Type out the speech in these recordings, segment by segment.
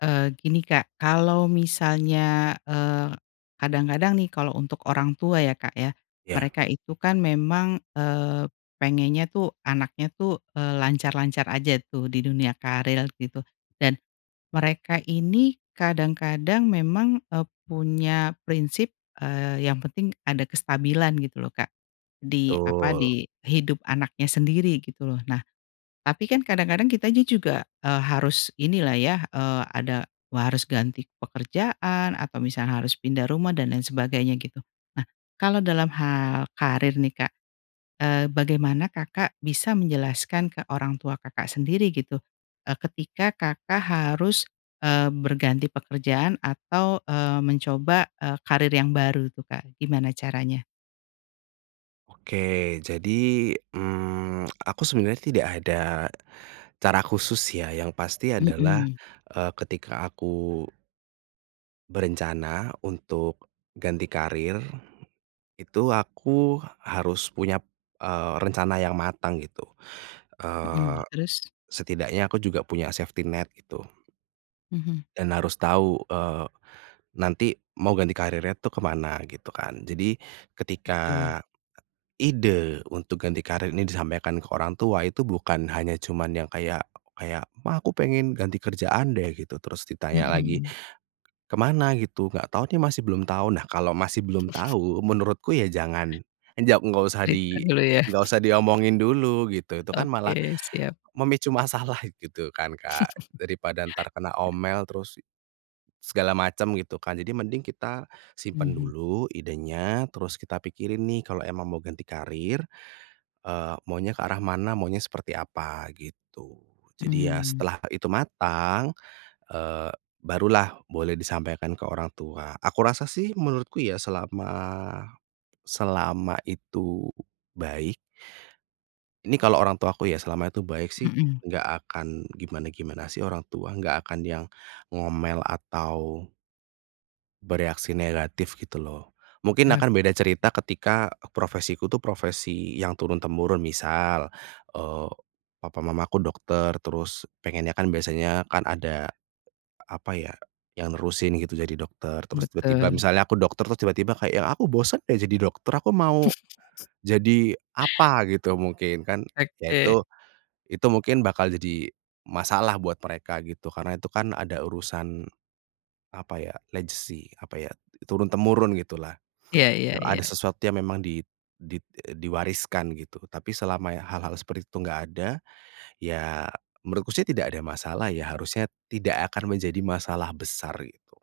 Eee, gini Kak, kalau misalnya, eee, kadang-kadang nih, kalau untuk orang tua ya, Kak, ya, Ya. mereka itu kan memang, eee, pengennya tuh, anaknya tuh, eee, lancar-lancar aja tuh di dunia karir gitu, dan, mereka ini kadang-kadang memang, eee, punya prinsip, eee, yang penting ada kestabilan gitu loh, Kak. Di, apa, Betul. di hidup anaknya sendiri gitu loh. Nah, tapi kan kadang-kadang kitanya juga, eee, harus ini lah ya, eee, ada, wah harus ganti pekerjaan, atau misalnya harus pindah rumah, dan lain sebagainya gitu. Nah, kalau dalam hal karir nih, Kak, eee, bagaimana Kakak bisa menjelaskan ke orang tua Kakak sendiri gitu, eee, ketika Kakak harus, eee, berganti pekerjaan atau, eee, mencoba, eee, karir yang baru tuh, Kak, gimana caranya? Oke jadi, mmm, aku sebenarnya tidak ada cara khusus ya, yang pasti adalah, Mmm. eee, ketika aku berencana untuk ganti karir, itu aku harus punya, p eee, rencana yang matang, gitu. Mmm, Eee, terus? setidaknya aku juga punya safety net, gitu. Mhm. Dan harus tahu, eee, nanti mau ganti karirnya itu ke mana, gitu kan. Jadi, ketika Betul. ide untuk ganti karir ini disampaikan ke orang tua, itu bukan hanya cuman yang kayak kayak, "Ma aku pengen ganti kerjaan deh" gitu, terus ditanya lagi, Mmm. "Kemana?" gitu, "Nggak tahu nih masih belum tahu," nah, kalau masih belum tahu, menurutku ya jangan, njaw nggak usah Cerita di dulu ya? nggak usah diomongin dulu, gitu. Itu kan Oke, malah, siap. memicu masalah, gitu kan, Kak? Daripada ntar kena Iya. omel terus, segala macam gitu kan? Jadi mending kita simpan Mhm. dulu idenya, terus kita pikirin nih kalau emang mau ganti karir, eee, maunya ke arah mana, maunya seperti apa, gitu. Jadi ya, Mmm. setelah itu matang, eee, barulah boleh disampaikan ke orang tua. Aku rasa sih menurutku ya, selama, selama itu baik ini kalau orang tuaku ya, selama itu baik sih, Mmm. nggak akan gimana-gimana sih orang tua, nggak akan yang ngomel atau bereaksi negatif gitu loh. Mungkin akan Oke. beda cerita ketika, profesiku tuh profesi yang turun-temurun, misal, eee, papa mamaku dokter, terus pengennya kan biasanya kan ada, apa ya, yang nerusin gitu jadi dokter. Terus tiba-tiba Betul. misalnya aku dokter, terus tiba-tiba kayak yang, "Aku bosan deh jadi dokter, aku mau jadi apa gitu," mungkin kan, ya Oke. itu, itu mungkin bakal jadi masalah buat mereka, gitu, karena itu kan ada urusan, apa ya, legacy, apa ya, turun-temurun gitulah. Iya iya E ada iya. sesuatu yang memang dit dit e diwariskan gitu, tapi selama ya hal-hal seperti itu enggak ada, ya menurutku sih tidak ada masalah ya, harusnya tidak akan menjadi masalah besar gitu.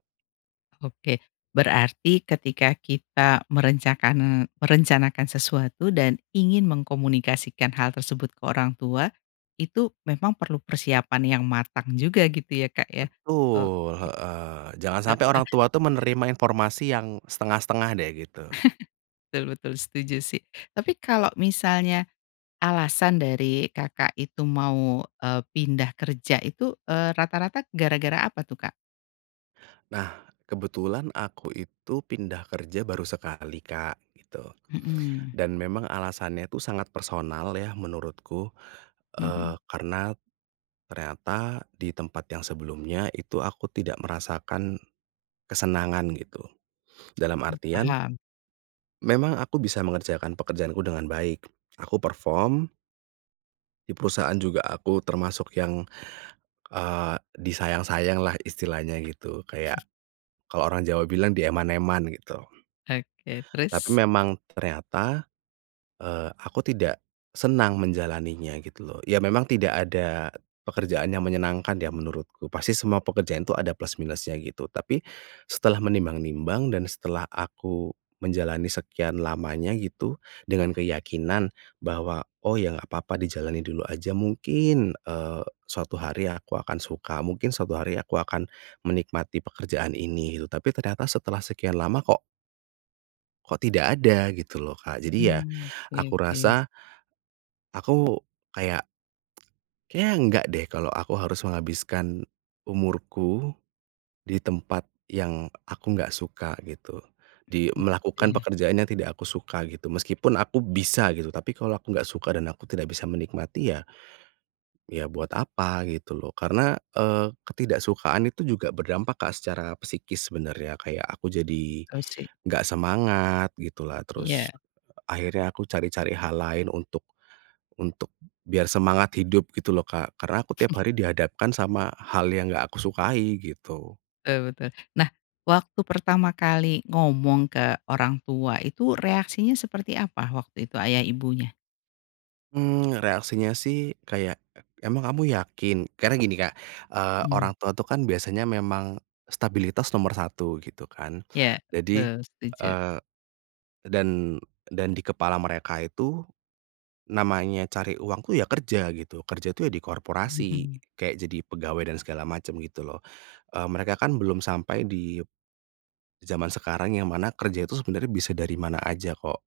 Oke, berarti ketika kita merencakan merencanakan sesuatu dan ingin mengkomunikasikan hal tersebut ke orang tua, itu memang perlu persiapan yang matang juga gitu ya Kak ya? Betul, Oke, heeh, jangan sampe orang heeh. tua tuh menerima informasi yang, setengah-setengah deh, gitu. Betul betul setuju sih, tapi kalau misalnya alasan dari Kakak itu mau, eee, pindah kerja itu, eee, rata-rata gara-gara apa tuh, Kak? Nah kebetulan aku itu pindah kerja baru sekali, Kak, gitu, Mhm. dan memang alasannya itu sangat personal ya menurutku, eee, Mhm. karena, ternyata di tempat yang sebelumnya itu aku tidak merasakan, kesenangan gitu, dalam Mmm, artian paham. memang aku bisa mengerjakan pekerjaanku dengan baik aku perform di perusahaan juga aku termasuk yang, eee, disayang-sayang lah istilahnya gitu kayak, kalau orang Jawa bilang dieman-eman gitu. Oke, Tapi terus? memang ternyata, eee, aku tidak senang menjalaninya gitu loh, ya memang tidak ada pekerjaan yang menyenangkan ya menurutku pasti semua pekerjaan itu ada plus minus-nya gitu, tapi, setelah menimbang-nimbang dan setelah aku menjalani sekian lamanya gitu dengan keyakinan bahwa, "Oh ya nggak apa-apa dijalani dulu aja. Mungkin, eee, suatu hari aku akan suka, mungkin suatu hari aku akan, menikmati pekerjaan ini," gitu tapi ternyata setelah sekian lama kok Kok tidak ada gitu loh, Kak, jadi ya, Mmm, aku oke oke. rasa aku kayak kayaknya enggak deh kalau aku harus menghabiskan, umurku, di tempat yang aku nggak suka gitu. Di Mmm, gitu melakukan ya. pekerjaan yang tidak aku suka gitu meskipun aku bisa gitu tapi kalau aku gak suka dan aku tidak bisa menikmati ya Ya buat apa gitu loh karena, eee, ketidaksukaan itu juga berdampak, Kak, secara psikis sebenarnya kayak aku jadi, Betul sih. nggak semangat gitulah terus, Iya. akhirnya aku cari-cari hal lain untuk, untuk biar semangat hidup gitu loh, Kak, karena aku tiap hari dihadapkan sama hal yang enggak aku sukai gitu. Betul betul, nah waktu pertama kali ngomong ke orang tua itu reaksinya seperti apa waktu itu ayah ibunya? Mmm, reaksinya sih kayak, "Emang kamu yakin?" Karena gini, Kak, eee, Mmm. orang tua itu kan biasanya memang, stabilitas nomor 1 gitu kan Iya jadi, betul setuju. eee, dan dan di kepala mereka itu, namanya cari uang tuh ya kerja gitu, kerja itu ya di korporasi Mhm. kayak jadi pegawai dan segala macam gitu loh. Eee, mereka kan belum sampai di, zaman sekarang yang mana kerja itu sebenarnya bisa dari mana aja kok,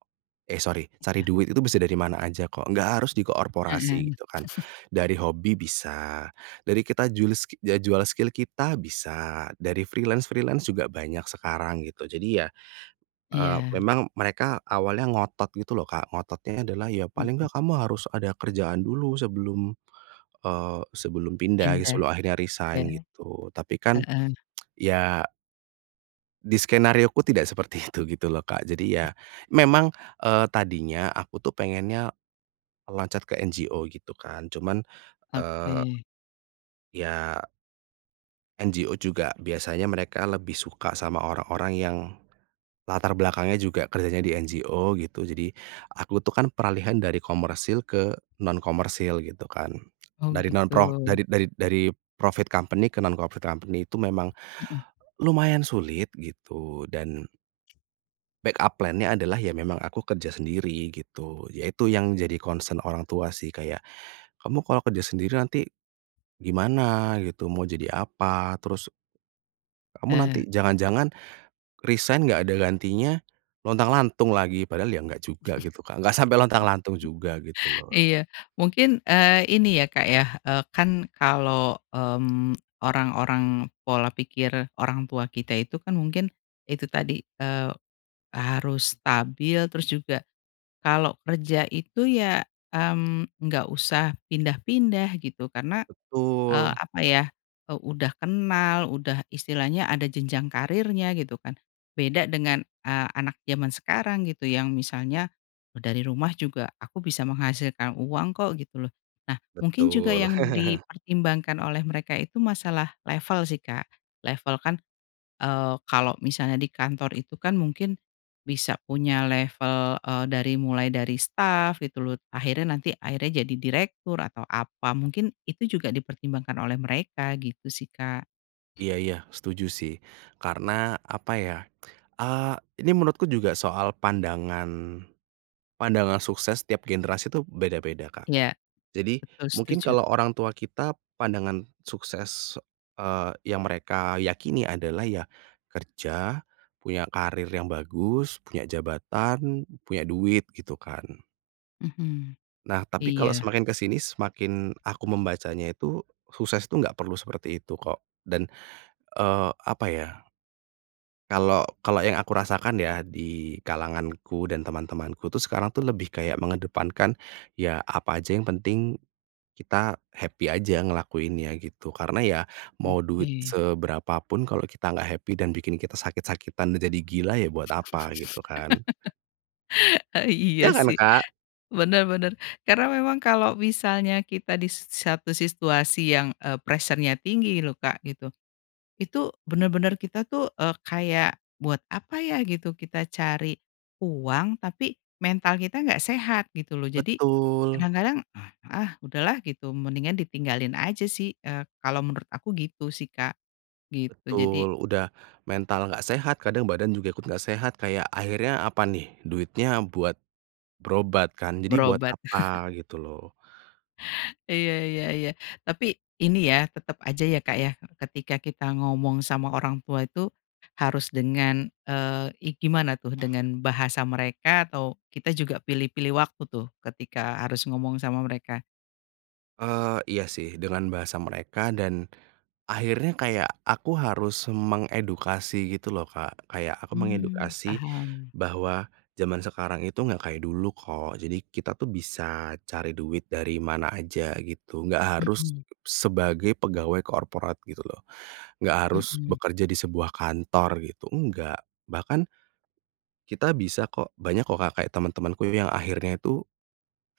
eh, sorry cari Iya. duit itu bisa dari mana aja kok nggak harus di korporasi Mhm. gitu kan. Dari hobi bisa, dari kita jul ski ya jual skill kita bisa dari freelance-freelance juga banyak sekarang gitu jadi ya, eee, Iya. memang mereka awalnya ngotot gitu loh, Kak, ngototnya adalah, "Ya paling Mhm. enggak kamu harus ada kerjaan dulu sebelum," eee, "sebelum pindah Pindah, sebelum akhirnya ya, resign," gitu tapi kan heeh. ya di skenarioku tidak seperti itu gitu loh, Kak, jadi ya [unintelligible] memang, eee, tadinya aku tuh pengennya, loncat ke NGO gitu kan cuman, eee Oke. ya NGO juga biasanya mereka lebih suka sama orang-orang yang, latar belakangnya juga kerjanya di NGO gitu jadi aku tuh kan peralihan dari komersil ke non-komersil gitu kan Oh dari non pro gitu. dari dari dari profit company ke non-profit company itu memang, Mhm. lumayan sulit gitu dan backup plan nya adalah ya memang aku kerja sendiri gitu yaitu yang jadi concern orang tua sih kayak, "Kamu kalau kerja sendiri nanti, gimana gitu mau jadi apa," terus "Kamu Heeh. nanti jangan-jangan, resign enggak ada gantinya, lontang-lantung lagi?" Padahal ya enggak juga gitu, Kak, enggak sampai lontang-lantung juga gitu loh. Iya mungkin, eee, ini ya, Kak, ya, eee, kan kalau, mmm, orang-orang pola pikir orang tua kita itu kan mungkin, itu tadi, eee, harus stabil terus juga, kalau kerja itu ya, mmm, nggak usah pindah-pindah gitu karena, eee, Betul. apa ya, udah kenal, udah istilahnya ada jenjang karirnya gitu kan. Beda dengan, eee, anak jaman sekarang gitu yang misalnya, e dari rumah juga aku bisa menghasilkan uang kok gitu loh. Nah mungkin juga Betul. yang dipertimbangkan oleh mereka itu masalah level sih, Kak. Level kan, eee, kalau misalnya di kantor itu kan mungkin, bisa punya level, eee, dari mulai dari staf gitu loh akhirnya nanti akhirnya jadi direktur atau apa mungkin itu juga dipertimbangkan oleh mereka gitu sih, Kak. Iya iya setuju sih, karena apa ya, eee, ini menurutku juga soal pandangan, pandangan sukses setiap generasi itu beda-beda, Kak. Iya, Jadi betul mungkin setuju. kalau orang tua kita pandangan sukses, eee, yang mereka yakini adalah ya, kerja, punya karir yang bagus punya jabatan, punya duit gitu kan. Mhm, Nah tapi kalau iya. semakin ke sini semakin aku membacanya itu, sukses itu enggak perlu seperti itu kok, dan, eee, apa ya kalau kalau yang aku rasakan ya di kalanganku dan teman-temanku tuh sekarang tuh lebih kayak mengedepankan ya apa aja yang penting, kita happy aja ngelakuinnya gitu, karena ya mau duit Oke. seberapa pun kalau kita enggak happy dan bikin kita sakit-sakitan dan jadi gila ya buat apa gitu kan. E Ya iya kan, sih, Kak? bener bener karena memang kalau misalnya kita di s satu situasi yang, eee, pressure-nya tinggi loh, Kak, gitu, itu bener-bener kita tuh, eee, kayak buat apa ya gitu kita cari uang tapi mental kita nggak sehat gitu loh jadi, Betul. kadang-kadang, ah ah, udah lah gitu mendingan ditinggalin aja sih, eee, kalau menurut aku gitu sih, Kak, gitu, jadi Betul, udah mental nggak sehat kadang badan juga ikut nggak sehat kayak akhirnya apa nih duitnya buat, berobat kan jadi buat Berobat. apa gitu loh. Iya iya iya tapi ini ya tetap aja ya, Kak, ya ketika kita ngomong sama orang tua itu, harus dengan, eee, i gimana tuh dengan bahasa mereka atau kita juga pilih-pilih waktu tuh ketika harus ngomong sama mereka? Eee, iya sih dengan bahasa mereka dan, akhirnya kayak aku harus mengedukasi gitu loh, Kak, kayak aku Mmm, mengedukasi, paham. bahwa zaman sekarang itu enggak kayak dulu kok, jadi kita tuh bisa cari duit dari mana aja gitu enggak harus, Mhm. sebagai pegawai korporat gitu loh, enggak harus Mhm. bekerja di sebuah kantor gitu, enggak, bahkan kita bisa kok banyak kok, Kak, kayak teman-temanku yang akhirnya itu,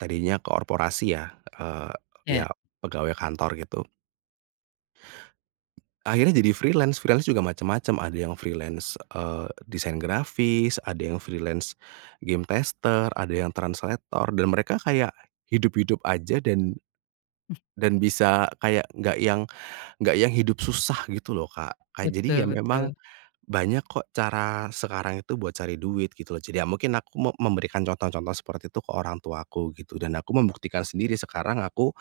tadinya korporasi ya, eee, Iya. ya pegawai kantor gitu akhirnya jadi freelance, freelance juga macam-macam ada yang freelance, eee, desain grafis ada yang freelance game tester, ada yang translator, dan mereka kayak, hidup-hidup saja dan, Hmm. dan bisa kayak nggak yang nggak yang hidup susah gitu loh, Kak, kayak jadi Betul ya memang, betul. banyak kok cara sekarang itu buat cari duit gitu loh, jadi mungkin aku me memberikan contoh-contoh seperti itu ke orang tuaku gitu dan aku membuktikan sendiri sekarang aku,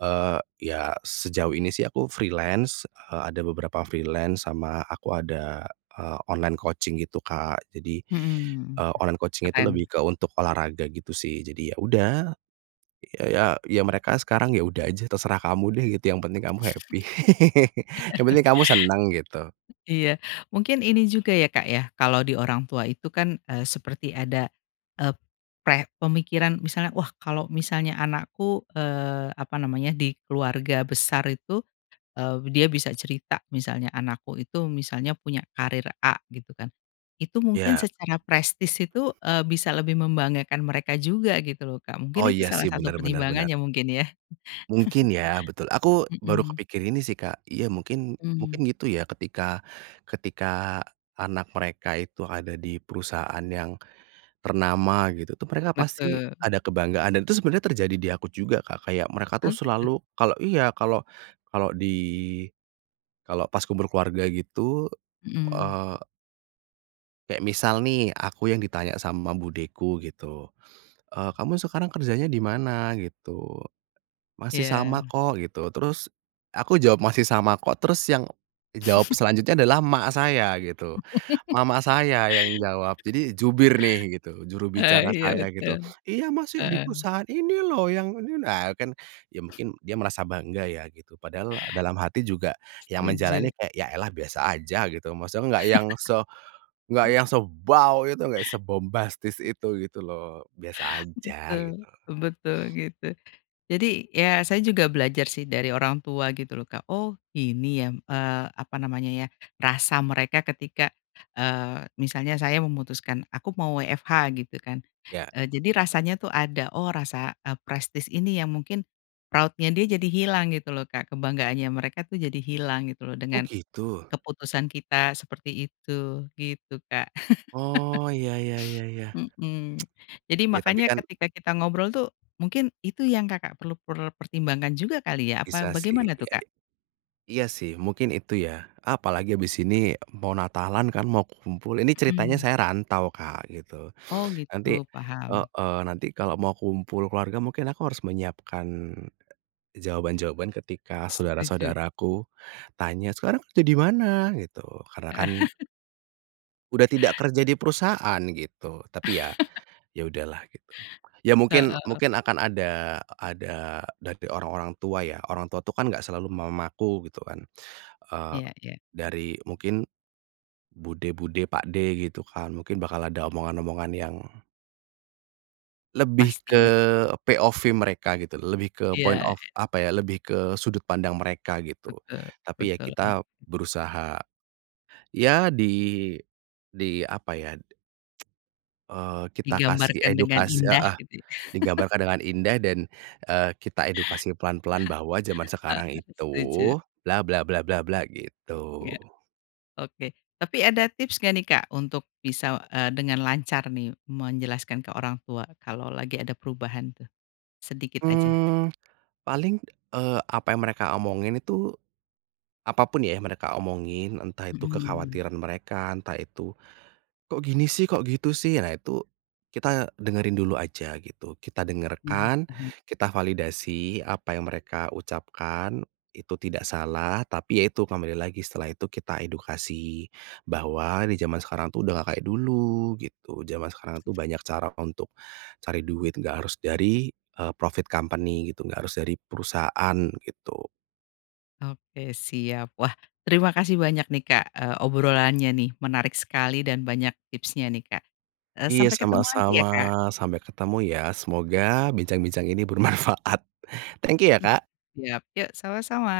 eee, ya sejauh ini sih aku freelance, eee, ada beberapa freelance sama aku ada, eee, online coaching gitu, Kak, jadi, Mhm, eee, online coaching itu keren. lebih ke untuk olahraga gitu sih jadi ya udah, ya ya ya mereka sekarang ya udah aja terserah kamu deh gitu yang penting kamu happy, yang penting kamu senang gitu. Iya mungkin ini juga ya, Kak, ya kalau di orang tua itu kan, eee, seperti ada, eee, pre pemikiran misalnya wah kalau misalnya anakku, eee, apa namanya di keluarga besar itu, eee, dia bisa cerita misalnya anakku itu misalnya punya karir A gitu kan, itu mungkin Iya. secara prestise itu, eee, bisa lebih membanggakan mereka juga gitu loh, Kak, Oh mungkin itu iya salah sih satu benar benar pertimbangannya benar. mungkin ya? Mungkin ya betul aku baru Mhm. kepikir ini sih, Kak, iya mungkin mungkin Mmm. gitu ya ketika ketika anak mereka itu ada di perusahaan yang, ternama gitu tuh mereka pasti Betul. ada kebanggaan dan itu sebenarnya terjadi di aku juga, Kak, kayak mereka Oh tuh gitu. selalu kalau iya kalau kalau di, kalau pas kumpul keluarga gitu, Mhm. eee kayak misal nih aku yang ditanya sama budeku gitu, eee, "Kamu sekarang kerjanya di mana?" Gitu, masih sama Iya. kok gitu terus aku jawab, "masih sama kok" Terus yang jawab selanjutnya adalah emak saya gitu, mama saya yang jawab jadi jubir nih gitu juru Oh bicara iya saya gitu, betul, "Iya masih di heeh. perusahaan ini loh yang ini" Nah kan ya mungkin dia merasa bangga ya gitu padahal dalam hati juga, yang Setuju. menjalani kayak ya elah biasa aja gitu maksudnya nggak yang se nggak yang sebaw itu nggak sebombastis itu gitu loh biasa aja Betul, gitu. betul gitu, jadi ya saya juga belajar sih dari orang tua gitu loh, Kak, oh ini ya, m eee, apa namanya ya rasa mereka ketika, eee, misalnya saya memutuskan aku mau WFH gitu kan, Ya. eee, jadi rasanya tuh ada oh rasa, eee, prestise ini ya mungkin, proud-nya dia jadi hilang gitu loh, Kak, kebanggaannya mereka tuh jadi hilang gitu loh Oh dengan, gitu? keputusan kita seperti itu gitu, Kak. Oh iya iya iya iya. Mhm, jadi Ya tapi makanya kan ketika kita ngobrol tuh, mungkin itu yang Kakak perlu per pertimbangkan juga kali ya apa Bisa sih bagaimana tuh, iya, Kak? iya sih mungkin itu ya, apalagi habis ini mau natalan kan mau ku kumpul, ini ceritanya Mhm. saya rantau, Kak, gitu, Oh nanti gitu paham. heeh, nanti kalau mau kumpul keluarga mungkin aku harus menyiapkan, e jawaban-jawaban ketika Setuju. saudara-saudaraku tanya, "Sekarang kerja di mana?" Gitu, karena kan udah tidak kerja di perusahaan gitu tapi ya, ya udah lah gitu, ya mungkin Heeh. mungkin akan ada ada dari orang-orang tua ya, orang tua itu kan enggak selalu mamaku gitu kan, eee, Iya iya. dari mungkin, bude-bude pakde gitu kan mungkin bakal ada omongan-omongan yang lebih ke Pasti ya. POV mereka gitu, lebih ke Iya point of iya. apa ya lebih ke sudut pandang mereka gitu, Betul tapi ya betul kita oke. berusaha. Ya di, di apa ya de eee, kita kasih Digambarkan dengan edukas indah heeh, gitu. digambarkan dengan indah dan, eee, kita edukasi pelan-pelan bahwa zaman Heeh, sekarang itu, setuju. bla bla bla bla bla gitu. Iya, oke tapi ada tips gak nih, Kak, untuk bisa, eee, dengan lancar nih menjelaskan ke orang tua kalau lagi ada perubahan tuh? Sedikit aja. Mmm, paling, eee, apa yang mereka omongin itu, apa pun ya yang mereka omongin entah itu Mhm. kekhawatiran mereka, entah itu, "Kok gini sih? Kok gitu sih?" Nah itu, kita dengerin dulu aja gitu, kita Mhm, dengarkan, paham. kita validasi apa yang mereka ucapkan itu tidak salah, tapi ya itu kembali lagi setelah itu kita edukasi, bahwa di zaman sekarang itu udah nggak kayak dulu gitu, zaman sekarang itu banyak cara untuk cari duit nggak harus dari, eee, profit company gitu nggak harus dari perusahaan gitu. Oke siap, wah terima kasih banyak nih, Kak, eee, obrolannya nih menarik sekali dan banyak tipsnya nih, Kak, eee, Iya sampai ketemu lagi sama-sama ya, Kak. sampai ketemu ya, semoga bincang-bincang ini bermanfaat, thank you ya, Hmm. Kak. Siap yuk sama-sama.